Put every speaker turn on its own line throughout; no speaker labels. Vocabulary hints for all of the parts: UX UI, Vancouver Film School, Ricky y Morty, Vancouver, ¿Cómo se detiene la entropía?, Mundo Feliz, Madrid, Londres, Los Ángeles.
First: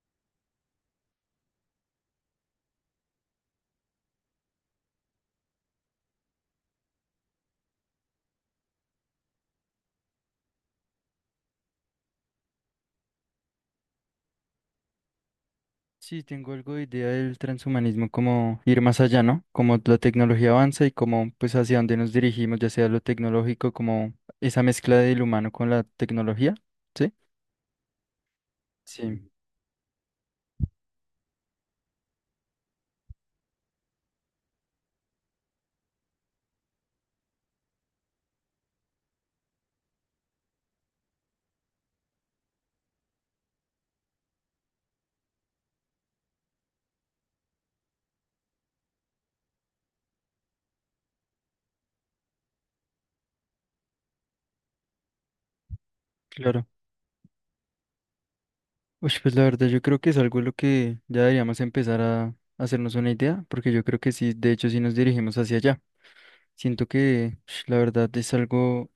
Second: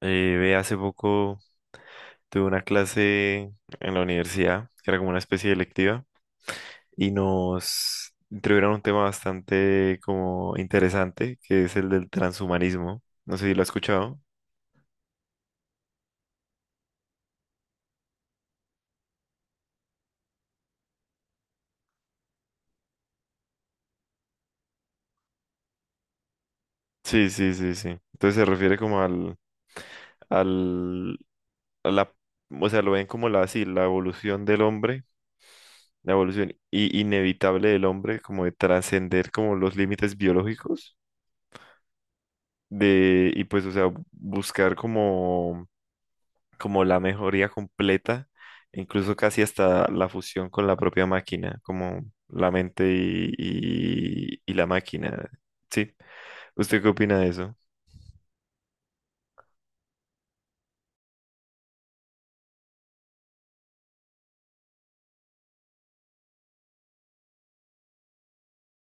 Hace poco tuve una clase en la universidad, que era como una especie de electiva, y nos introdujeron un tema bastante como interesante, que es el del transhumanismo. No sé si lo has escuchado.
Sí, tengo algo de idea del transhumanismo, como ir más allá, ¿no? Como la tecnología avanza y como pues hacia dónde nos dirigimos, ya sea lo tecnológico, como esa mezcla del humano con la tecnología, ¿sí?
Sí, sí, sí, sí. Entonces se refiere como
Sí,
al, a la, o sea, lo ven como la, sí, la evolución del hombre, la evolución inevitable del hombre, como de trascender como los límites biológicos, de, y pues, o sea, buscar como la mejoría completa, incluso casi hasta la fusión con la propia máquina, como la mente y la máquina. ¿Sí?
claro.
¿Usted qué opina de eso?
Uy, pues la verdad yo creo que es algo lo que ya deberíamos empezar a hacernos una idea, porque yo creo que sí, de hecho sí nos dirigimos hacia allá. Siento que la verdad es algo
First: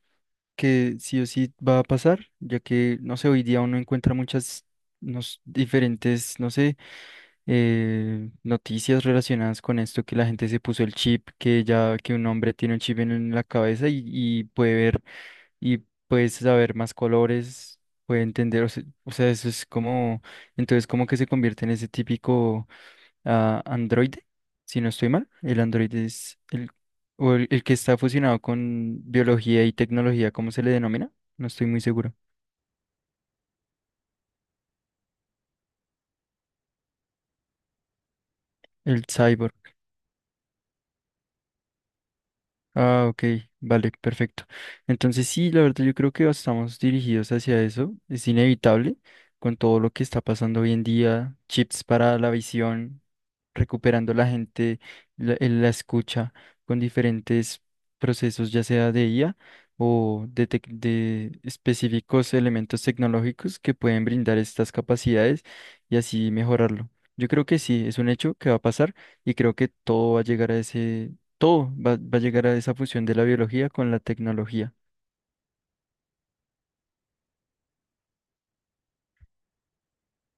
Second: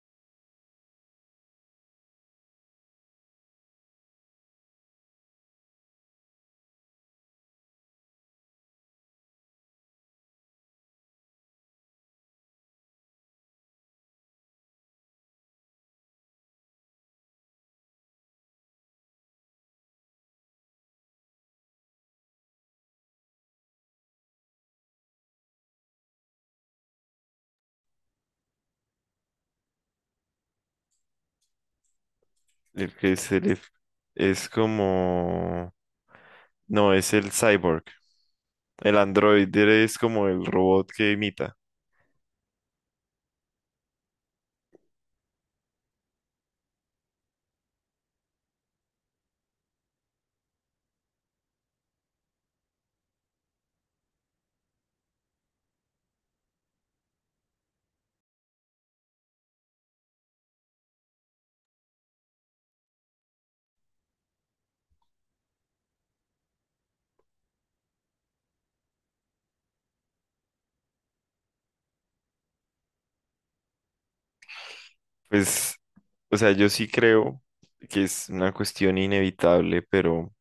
que sí o sí va a pasar, ya que, no sé, hoy día uno encuentra muchas diferentes, no sé, noticias relacionadas con esto, que la gente se puso el chip, que ya que un hombre tiene un chip en la cabeza y puede ver y puede saber más colores, puede entender, o sea, eso es como, entonces como que se convierte en ese típico a Android, si no estoy mal. El Android es o el que está fusionado con biología y tecnología, ¿cómo se le denomina? No estoy muy seguro.
El que se le- Es como... No, es el cyborg. El
El cyborg.
androide es como el robot que imita.
Ah, ok, vale, perfecto. Entonces sí, la verdad yo creo que estamos dirigidos hacia eso. Es inevitable con todo lo que está pasando hoy en día, chips para la visión, recuperando la gente, la escucha con diferentes procesos, ya sea de IA o de, de específicos elementos tecnológicos que pueden brindar estas capacidades y así mejorarlo. Yo creo que sí, es un hecho que va a pasar y creo que todo va a llegar a esa fusión de la biología con la tecnología.
Pues, o sea, yo sí creo que es una cuestión inevitable, pero...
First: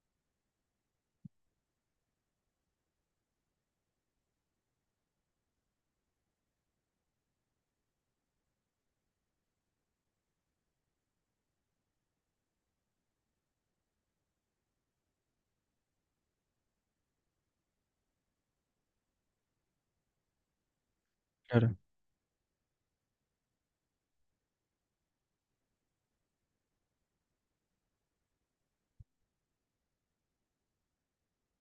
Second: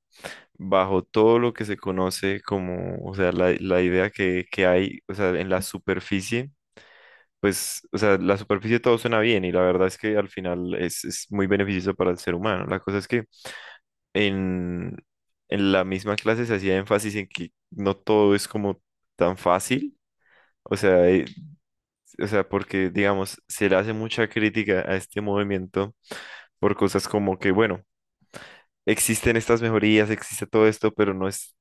bajo todo lo que se conoce como, o sea, la idea que hay, o sea, en la superficie, pues, o sea, la superficie todo suena bien y la verdad es que al final es muy beneficioso para el ser humano. La cosa es que en, en la misma clase se hacía énfasis en que no todo es como tan fácil, o sea, eh,
Claro,
o sea, porque, digamos, se le hace mucha crítica a este movimiento por cosas como que, bueno, existen estas mejorías, existe todo esto, pero no es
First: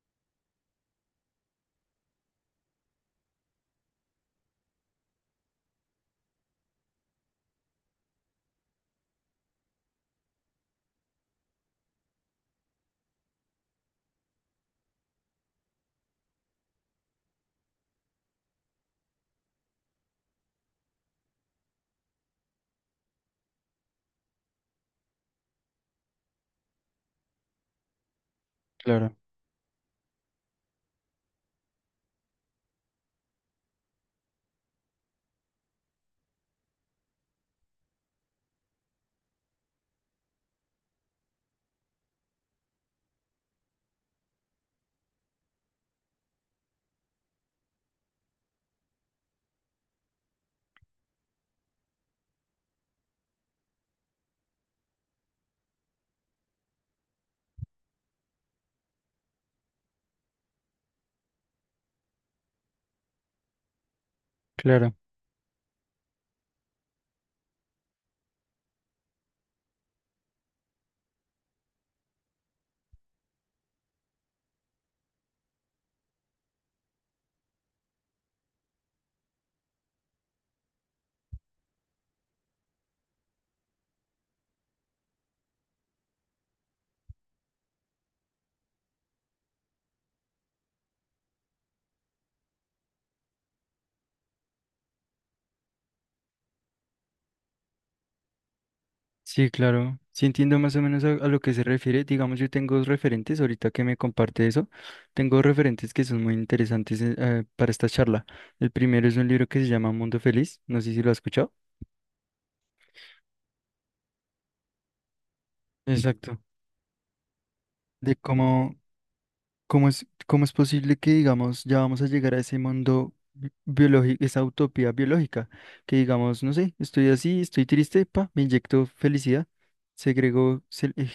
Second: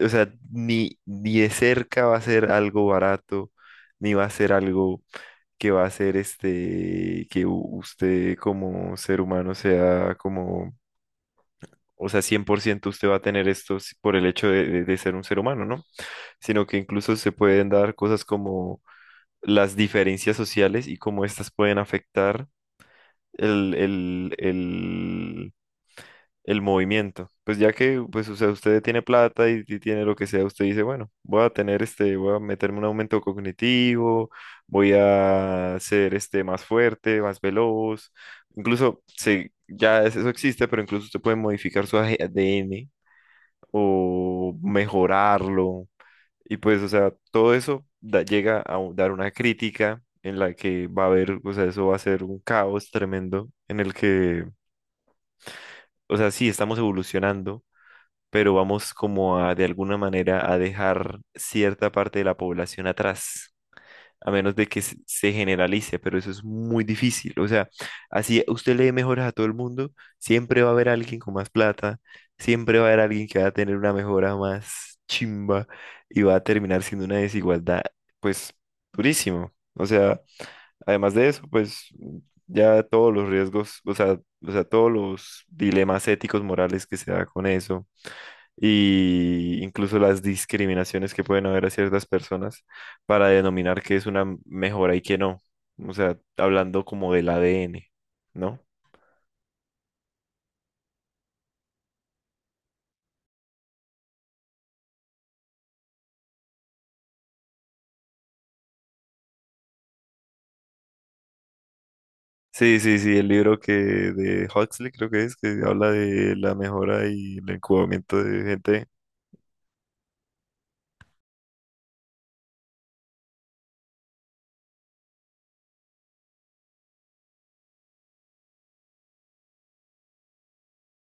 o sea, ni, ni de cerca va a ser algo barato, ni va a ser algo que va a ser este, que usted como ser humano sea como, o sea, 100% usted va a tener esto por el hecho de, de ser un ser humano, ¿no? Sino que incluso se pueden dar cosas como las diferencias sociales y cómo estas pueden afectar el, el, el el movimiento. Pues ya que, pues, o sea, usted tiene
claro,
plata y tiene lo que sea, usted dice, bueno, voy a tener este, voy a meterme un aumento cognitivo, voy a ser este más fuerte, más veloz. Incluso se, eso existe, pero incluso usted puede modificar su ADN o mejorarlo. Y pues, o sea, todo eso llega a dar una crítica en la que va a haber, o sea, eso va a ser un caos tremendo en el que, o sea, sí, estamos evolucionando pero vamos como a de alguna manera a dejar cierta parte de la población atrás, a menos de que
claro.
se generalice, pero eso es muy difícil. O sea, así usted le dé mejoras a todo el mundo, siempre va a haber alguien con más plata, siempre va a haber alguien que va a tener una mejora más chimba y va a terminar siendo una desigualdad, pues, durísimo. O sea, además de eso, pues... Ya todos los riesgos, o sea, todos los dilemas éticos, morales que se da con eso, y incluso las discriminaciones que pueden haber a ciertas personas para denominar qué es una mejora y qué no. O sea, hablando como del ADN, ¿no?
Sí, claro. Sí entiendo más o menos a lo que se refiere. Digamos, yo tengo dos referentes, ahorita que me comparte eso, tengo dos referentes que son muy interesantes para esta charla. El primero es un libro que se llama Mundo Feliz, no sé si lo has escuchado.
Sí, sí, sí, el libro que de Huxley creo que es, que habla de
Exacto.
la mejora y el
De
incubamiento de
cómo,
gente.
¿cómo es, cómo es posible que, digamos, ya vamos a llegar a ese mundo biológico, esa utopía biológica? Que, digamos, no sé, estoy así, estoy triste, pa, me inyecto felicidad, segrego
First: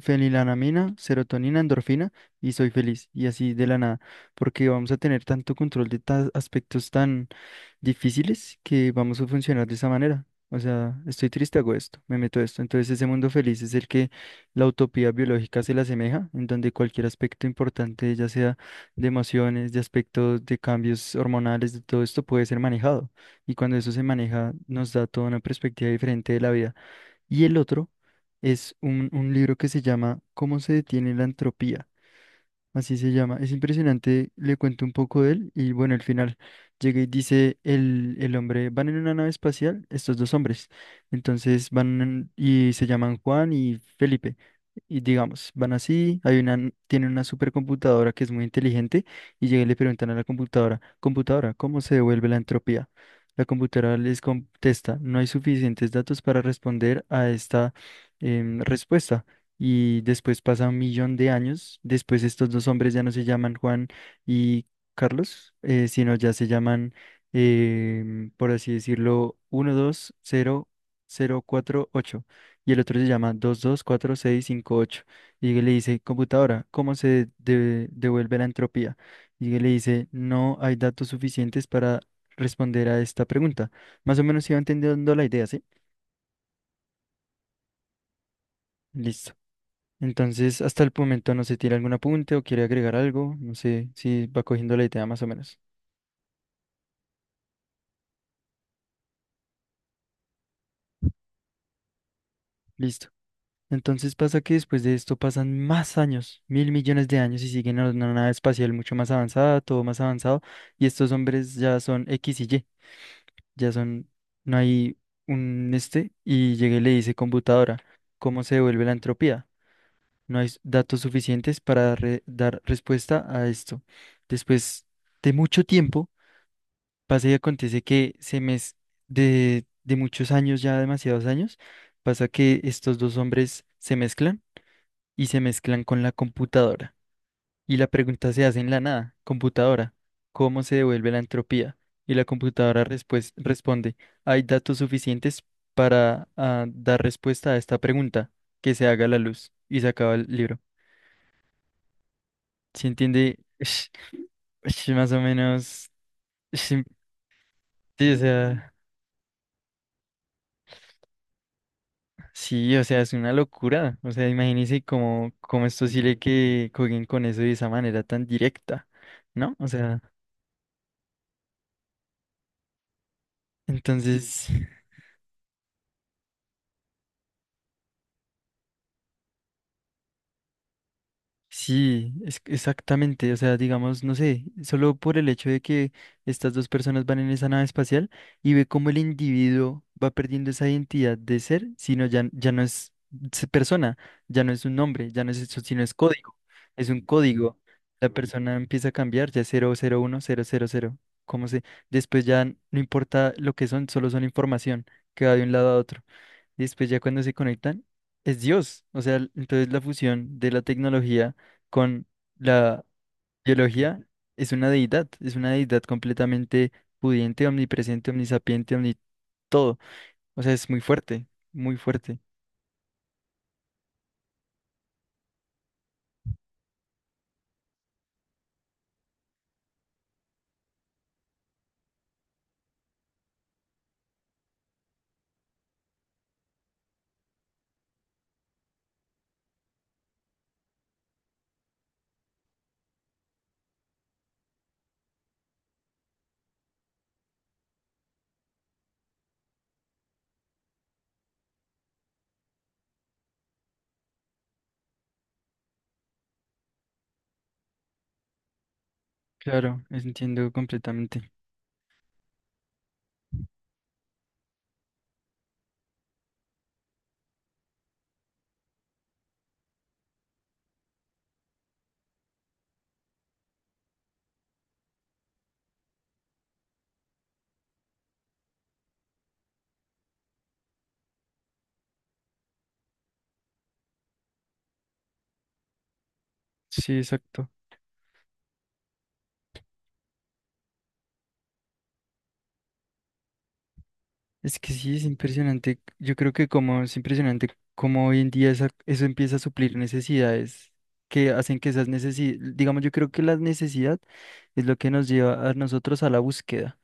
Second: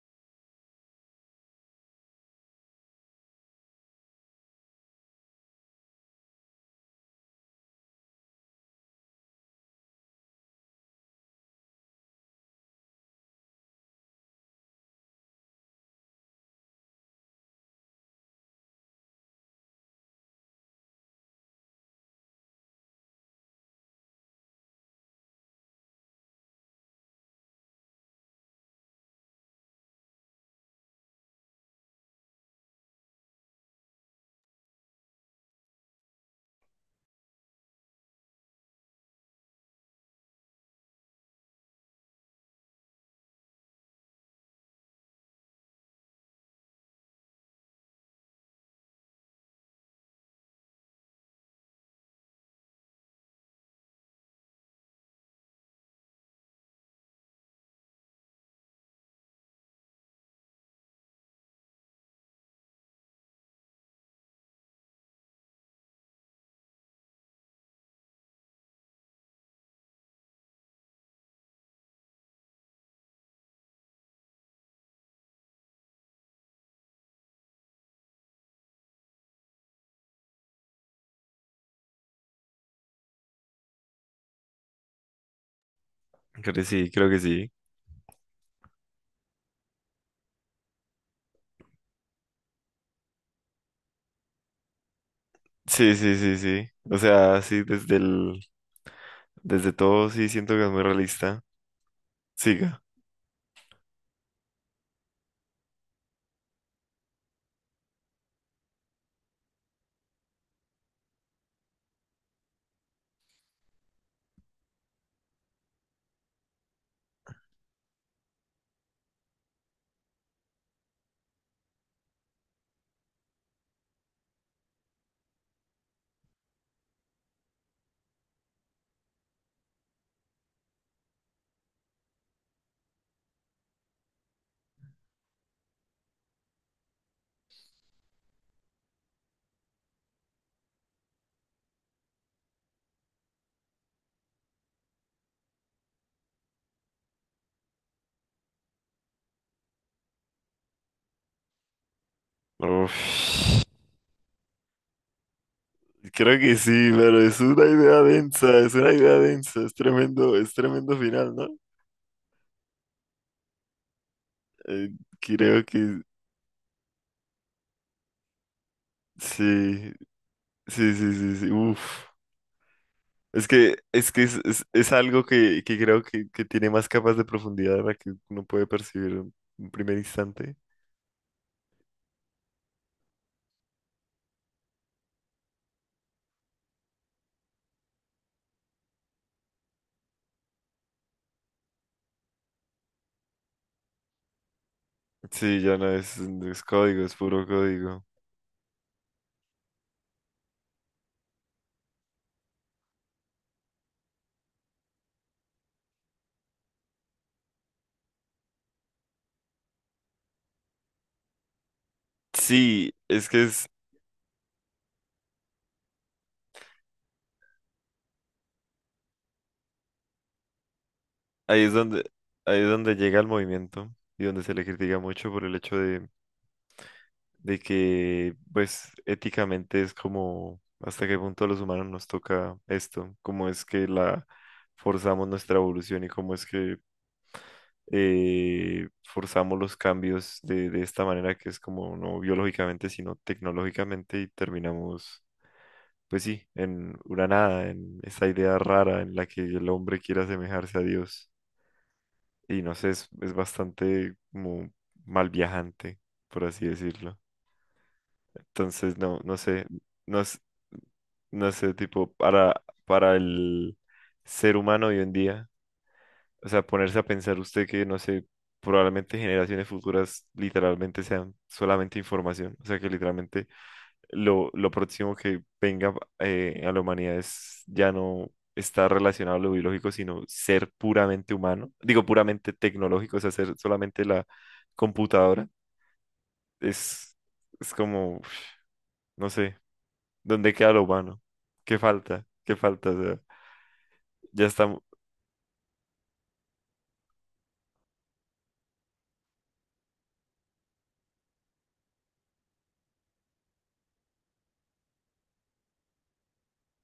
fenilanamina, serotonina, endorfina y soy feliz. Y así de la nada, porque vamos a tener tanto control de aspectos tan difíciles que vamos a funcionar de esa manera. O sea, estoy triste, hago esto, me meto esto. Entonces ese mundo feliz es el que la utopía biológica se le asemeja, en donde cualquier aspecto importante, ya sea de emociones, de aspectos, de cambios hormonales, de todo esto puede ser manejado. Y cuando eso se maneja, nos da toda una perspectiva diferente de la vida. Y el otro es un libro que se llama ¿Cómo se detiene la entropía? Así se llama. Es impresionante. Le cuento un poco de él y bueno, al final llega y dice el hombre, van en una nave espacial, estos dos hombres. Entonces y se llaman Juan y Felipe. Y digamos, van así, tienen una supercomputadora que es muy inteligente y llega y le preguntan a la computadora: computadora, ¿cómo se devuelve la entropía? La computadora les contesta: no hay suficientes datos para responder a esta respuesta. Y después pasa un millón de años. Después estos dos hombres ya no se llaman Juan y Carlos, sino ya se llaman, por así decirlo, 120048 y el otro se llama 224658. Y le dice: computadora, ¿cómo devuelve la entropía? Y le dice: no hay datos suficientes para responder a esta pregunta. Más o menos iba entendiendo la idea, ¿sí?
Creo que sí, creo que sí.
Listo. Entonces, hasta el momento no se tiene algún apunte o quiere agregar algo. No sé si va cogiendo la idea más o menos.
Sí, sí, sí, sí. O sea, sí, desde todo sí siento que es muy realista. Siga.
Listo. Entonces pasa que después de esto pasan más años, mil millones de años, y siguen en una nave espacial mucho más avanzada, todo más avanzado. Y estos hombres ya son X y Y. Ya son, no hay un este. Y llegué y le dice: computadora, ¿cómo se devuelve la entropía? No hay datos suficientes para dar respuesta a esto. Después de mucho tiempo. Pasa y acontece que de muchos años, ya demasiados años, pasa que estos dos hombres se mezclan y se mezclan con la computadora. Y la pregunta se hace en la nada: computadora, ¿cómo se devuelve la entropía? Y la computadora responde: hay datos suficientes para dar respuesta a esta pregunta, que se haga la luz. Y se acaba el libro. ¿Se
Uf.
entiende? Ush, más o menos.
Creo que
ush,
sí, pero es una idea
sí, o
densa,
sea.
es una idea densa, es tremendo final, ¿no?
Sí, o sea, es una locura. O sea, imagínense
Eh,
cómo,
Creo
cómo es
que
posible que jueguen con eso de esa manera tan directa, ¿no? O
sí,
sea,
sí, sí, sí, sí, uf.
entonces,
Es algo que creo que tiene más capas de profundidad de la que uno puede percibir en un primer instante.
sí, exactamente. O sea, digamos, no sé, solo por el hecho de que estas dos personas van en esa nave espacial y ve cómo el individuo va perdiendo esa identidad de ser, sino ya, ya no es persona, ya no es un nombre, ya no es eso,
Sí, ya
sino
no
es
es,
código.
es
Es un
código, es puro
código.
código.
La persona empieza a cambiar, ya es 00, 1000. ¿Cómo se? Después ya no importa lo que son, solo son información que va de un lado a otro. Y después ya cuando se conectan, es Dios. O sea, entonces la fusión de la tecnología con la
Sí, es que es,
biología es una deidad completamente pudiente, omnipresente, omnisapiente, omni todo. O sea, es muy fuerte,
ahí es
muy
donde,
fuerte.
ahí es donde llega el movimiento y donde se le critica mucho por el hecho de que, pues, éticamente es como hasta qué punto a los humanos nos toca esto, cómo es que la forzamos nuestra evolución y cómo es que forzamos los cambios de esta manera que es como no biológicamente, sino tecnológicamente y terminamos, pues sí, en una nada, en esa idea rara en la que el hombre quiere asemejarse a Dios. Y no sé, es bastante como mal viajante, por así decirlo. Entonces, no, no sé,
Claro,
no,
entiendo completamente.
no sé, tipo, para el ser humano hoy en día. O sea, ponerse a pensar usted que, no sé, probablemente generaciones futuras literalmente sean solamente información. O sea, que literalmente lo próximo que venga a la humanidad es ya no estar relacionado a lo biológico, sino ser puramente humano. Digo, puramente tecnológico, o sea, ser solamente la computadora.
Sí,
Es,
exacto.
es como, uf, no sé, ¿dónde queda lo humano? ¿Qué falta? ¿Qué falta? O sea, ya
Es que
está,
sí, es impresionante. Yo creo que como es impresionante cómo hoy en día eso empieza a suplir necesidades que hacen que esas necesidades, digamos, yo creo que la necesidad es lo que nos lleva a nosotros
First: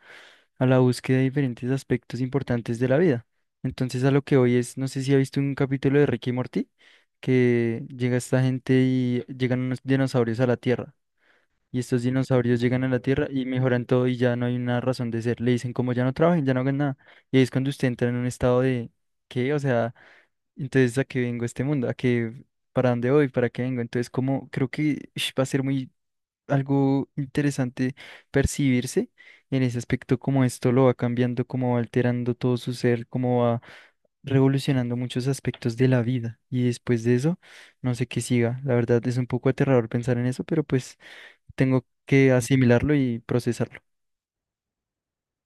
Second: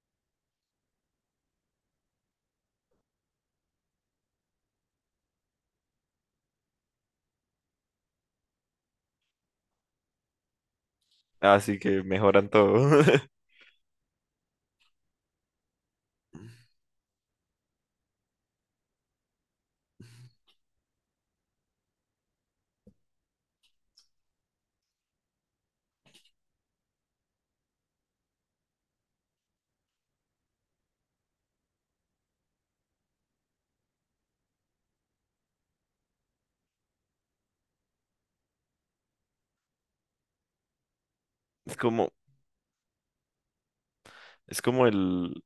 a la búsqueda de diferentes aspectos importantes de la vida. Entonces, a lo que hoy es, no sé si ha visto un capítulo de Ricky y Morty, que llega esta gente y llegan unos dinosaurios a la Tierra.
así
Y
que
estos
mejoran
dinosaurios llegan a la
todo.
Tierra y mejoran todo y ya no hay una razón de ser. Le dicen como ya no trabajen, ya no hagan nada. Y ahí es cuando usted entra en un estado de, ¿qué? O sea, entonces, ¿a qué vengo a este mundo? ¿A qué? ¿Para dónde voy? ¿Para qué vengo? Entonces como creo que va a ser muy algo interesante percibirse en ese aspecto, como esto lo va cambiando, como va alterando todo su ser, como va revolucionando muchos aspectos de la vida. Y después de eso, no sé qué siga. La verdad es un poco aterrador pensar en eso, pero pues...
Es
Tengo
como,
que asimilarlo y procesarlo.
es como el,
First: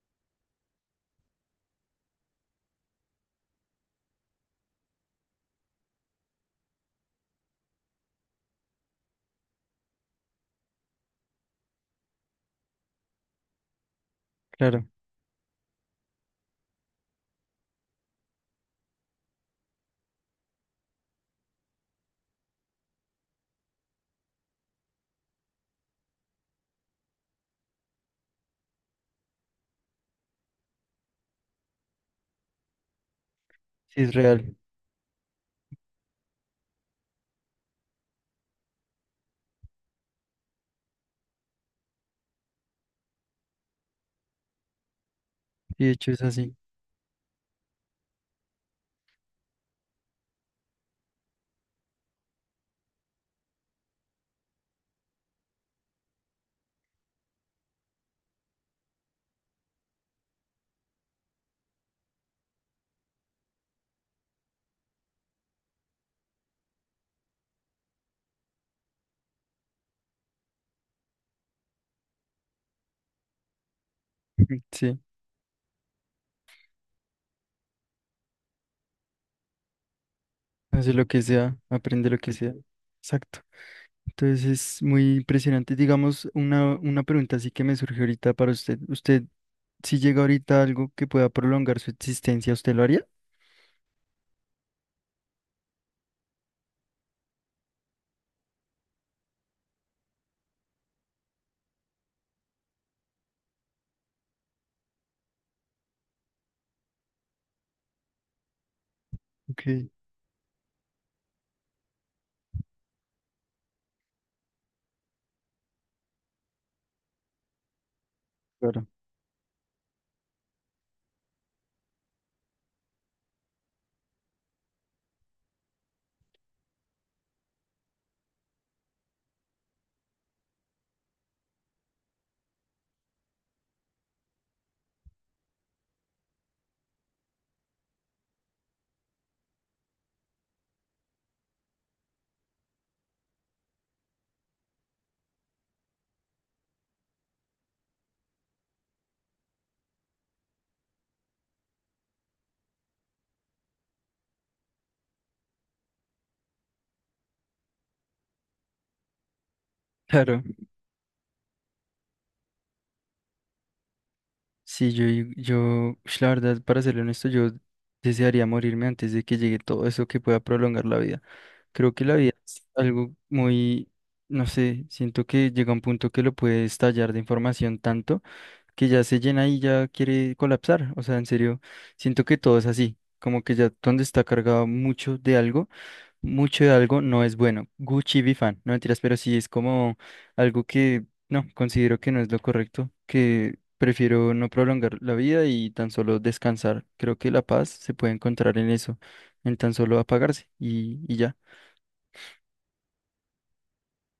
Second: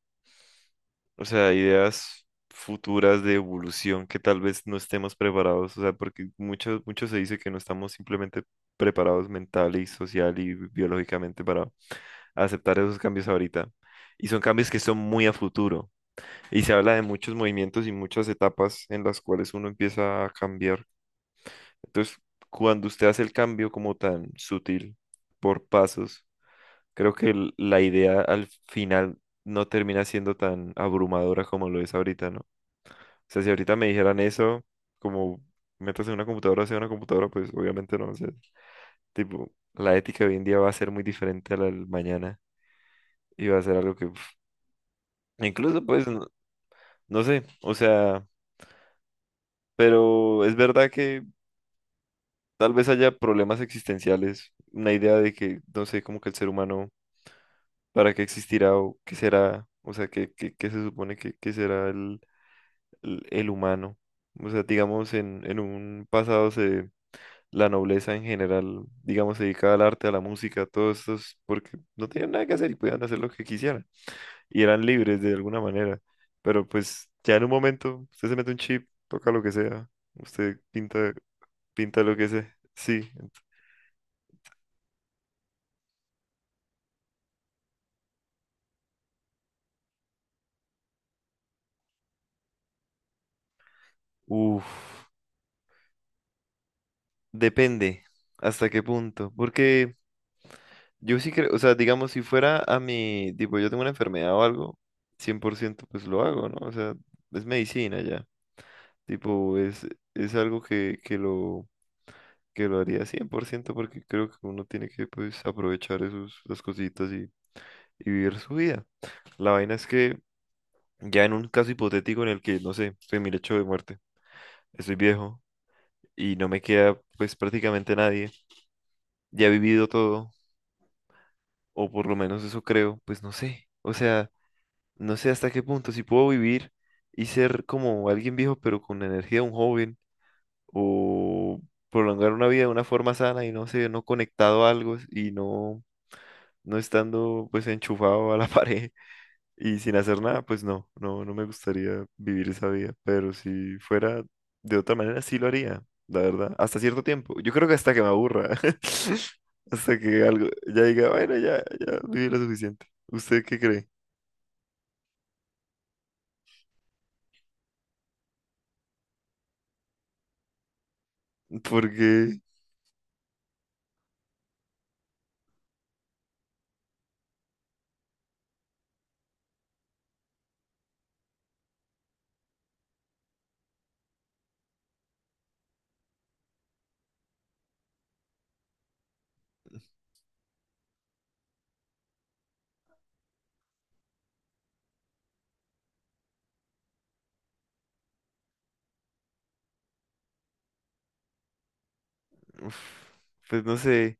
o sea, ideas futuras de evolución que tal vez no estemos preparados, o sea, porque mucho, mucho se dice que no estamos simplemente preparados mental y social y biológicamente para aceptar esos cambios ahorita. Y son cambios que
Claro,
son muy a futuro. Y se habla de muchos movimientos y muchas etapas en las cuales uno empieza a cambiar. Entonces, cuando usted hace el cambio como tan sutil, por pasos, creo que la idea al final no termina siendo tan abrumadora como lo es ahorita, ¿no? O sea, si ahorita me
sí es
dijeran
real.
eso, como métase en una computadora, sea una computadora, pues obviamente no. O sea, tipo, la ética de hoy en día va a ser muy diferente a la del mañana y va a ser algo que, uf, incluso,
Y de
pues,
hecho es
no,
así.
no sé, o sea, pero es verdad que tal vez haya problemas existenciales, una idea de que, no sé, como que el ser humano, ¿para qué existirá o qué será? O sea, ¿qué, qué, qué se supone que será el el humano. O sea, digamos, en un pasado se, la nobleza en general, digamos, se dedicaba al arte, a la música, todo esto porque no tenían nada que hacer y podían hacer lo que quisieran. Y eran
Sí,
libres de alguna manera. Pero pues ya en un momento, usted se mete un chip, toca lo que sea, usted
hace lo
pinta,
que sea,
pinta
aprende
lo
lo
que
que sea.
sea. Sí. ent-
Exacto. Entonces es muy impresionante. Digamos, una pregunta así que me surge ahorita para usted. ¿Usted, si llega ahorita algo que pueda prolongar su existencia, usted lo haría?
Uf, depende hasta qué punto. Porque yo sí creo, o sea, digamos, si fuera a mi, tipo, yo tengo una enfermedad o algo, 100%, pues lo hago, ¿no? O sea, es medicina ya. Tipo,
Ok,
es algo que, que lo haría 100%, porque creo que uno tiene que, pues, aprovechar esos, las cositas y vivir su vida.
claro.
La vaina es que ya en un caso hipotético en el que, no sé, estoy en mi lecho de muerte, estoy viejo y no me queda, pues, prácticamente nadie, ya he vivido todo, o por lo menos eso creo, pues no sé. O sea... No sé hasta qué punto, si puedo vivir y ser como alguien viejo, pero con la energía de un joven, o prolongar una vida de una forma sana y no sé, no conectado a algo y no, no estando pues enchufado a la pared y sin hacer nada, pues no, no, no me gustaría vivir esa vida, pero si fuera de otra manera, sí lo haría, la verdad, hasta cierto tiempo. Yo creo que hasta que me aburra, hasta que
Claro.
algo ya diga, bueno, ya, ya viví lo suficiente. ¿Usted qué cree?
Sí, yo, yo, la verdad, para serle honesto, yo desearía morirme antes de que llegue todo eso que pueda prolongar la vida. Creo que la vida
Porque...
es algo muy, no sé, siento que llega un punto que lo puede estallar de información tanto que ya se llena y ya quiere colapsar. O sea, en serio, siento que todo es así, como que ya donde está cargado mucho de algo, mucho de algo no es bueno. Gucci Bifan, no mentiras, pero sí es como algo que no, considero que no es lo correcto, que prefiero no prolongar la vida y tan solo descansar. Creo que la paz se puede encontrar en eso, en tan solo apagarse y ya.
Uf, pues no sé,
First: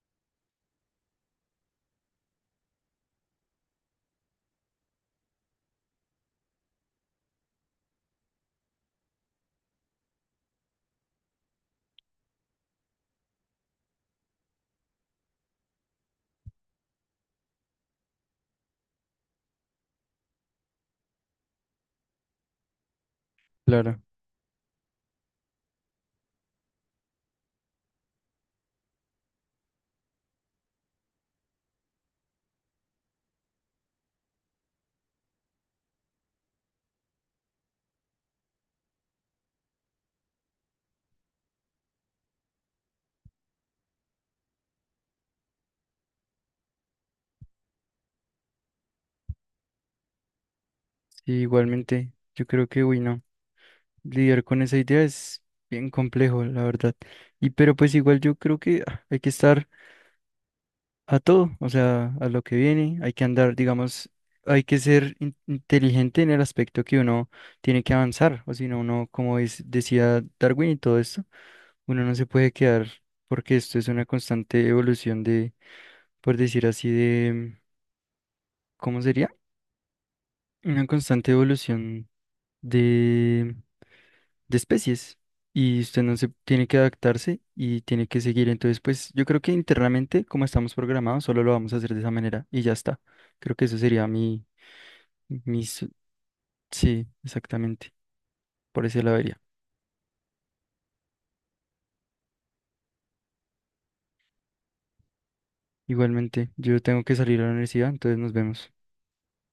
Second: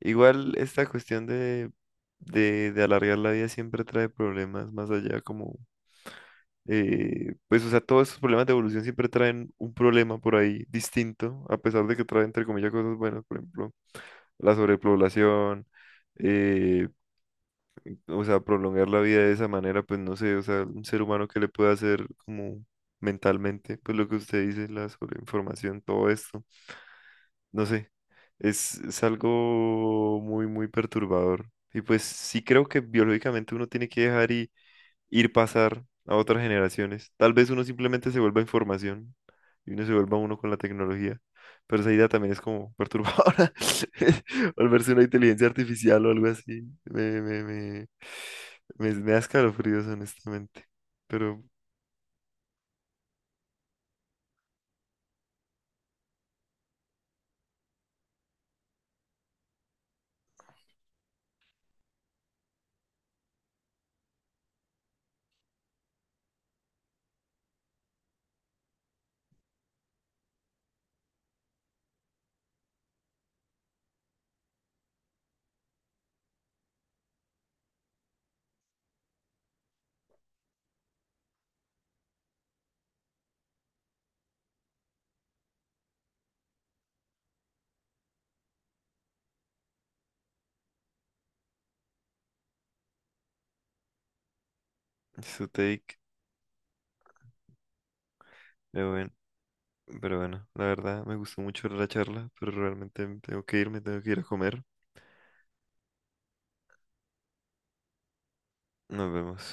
igual esta cuestión de, de alargar la vida siempre trae problemas más allá como, pues o sea, todos estos problemas de evolución siempre traen un problema por ahí distinto, a pesar de que trae entre comillas cosas buenas, por ejemplo, la sobrepoblación, eh, o sea, prolongar la vida de esa manera, pues no sé, o sea, un ser humano que le puede hacer como mentalmente, pues
Claro,
lo que usted dice, la sobreinformación, todo esto. No sé, es algo muy, muy perturbador. Y pues sí creo que biológicamente uno tiene que dejar y ir pasar a otras generaciones. Tal vez uno simplemente se vuelva información y uno se vuelva uno con la tecnología. Pero esa idea también es como perturbadora. Volverse una inteligencia artificial o algo así. Me da escalofríos, honestamente.
sí,
Pero,
igualmente, yo creo que, uy, no, lidiar con esa idea es bien complejo, la verdad. Y pero pues igual yo creo que hay que estar a todo, o sea, a lo que viene, hay que andar, digamos, hay que ser inteligente en el aspecto que uno tiene que avanzar, o si no, uno, como decía Darwin y todo esto, uno no se puede quedar porque esto es una constante evolución de, por decir así, de, ¿cómo sería? Una constante evolución de, de especies y usted no se tiene que adaptarse y tiene que seguir. Entonces, pues yo creo que internamente, como estamos programados, solo lo vamos a hacer de esa manera y ya está. Creo que eso sería mi,
su
mis,
take,
sí, exactamente. Por
pero
ese
bueno.
lado iría.
Pero bueno, la verdad me gustó mucho la charla, pero realmente tengo que irme, tengo que ir a comer.
Igualmente, yo tengo que salir a la universidad, entonces nos vemos.
Nos vemos.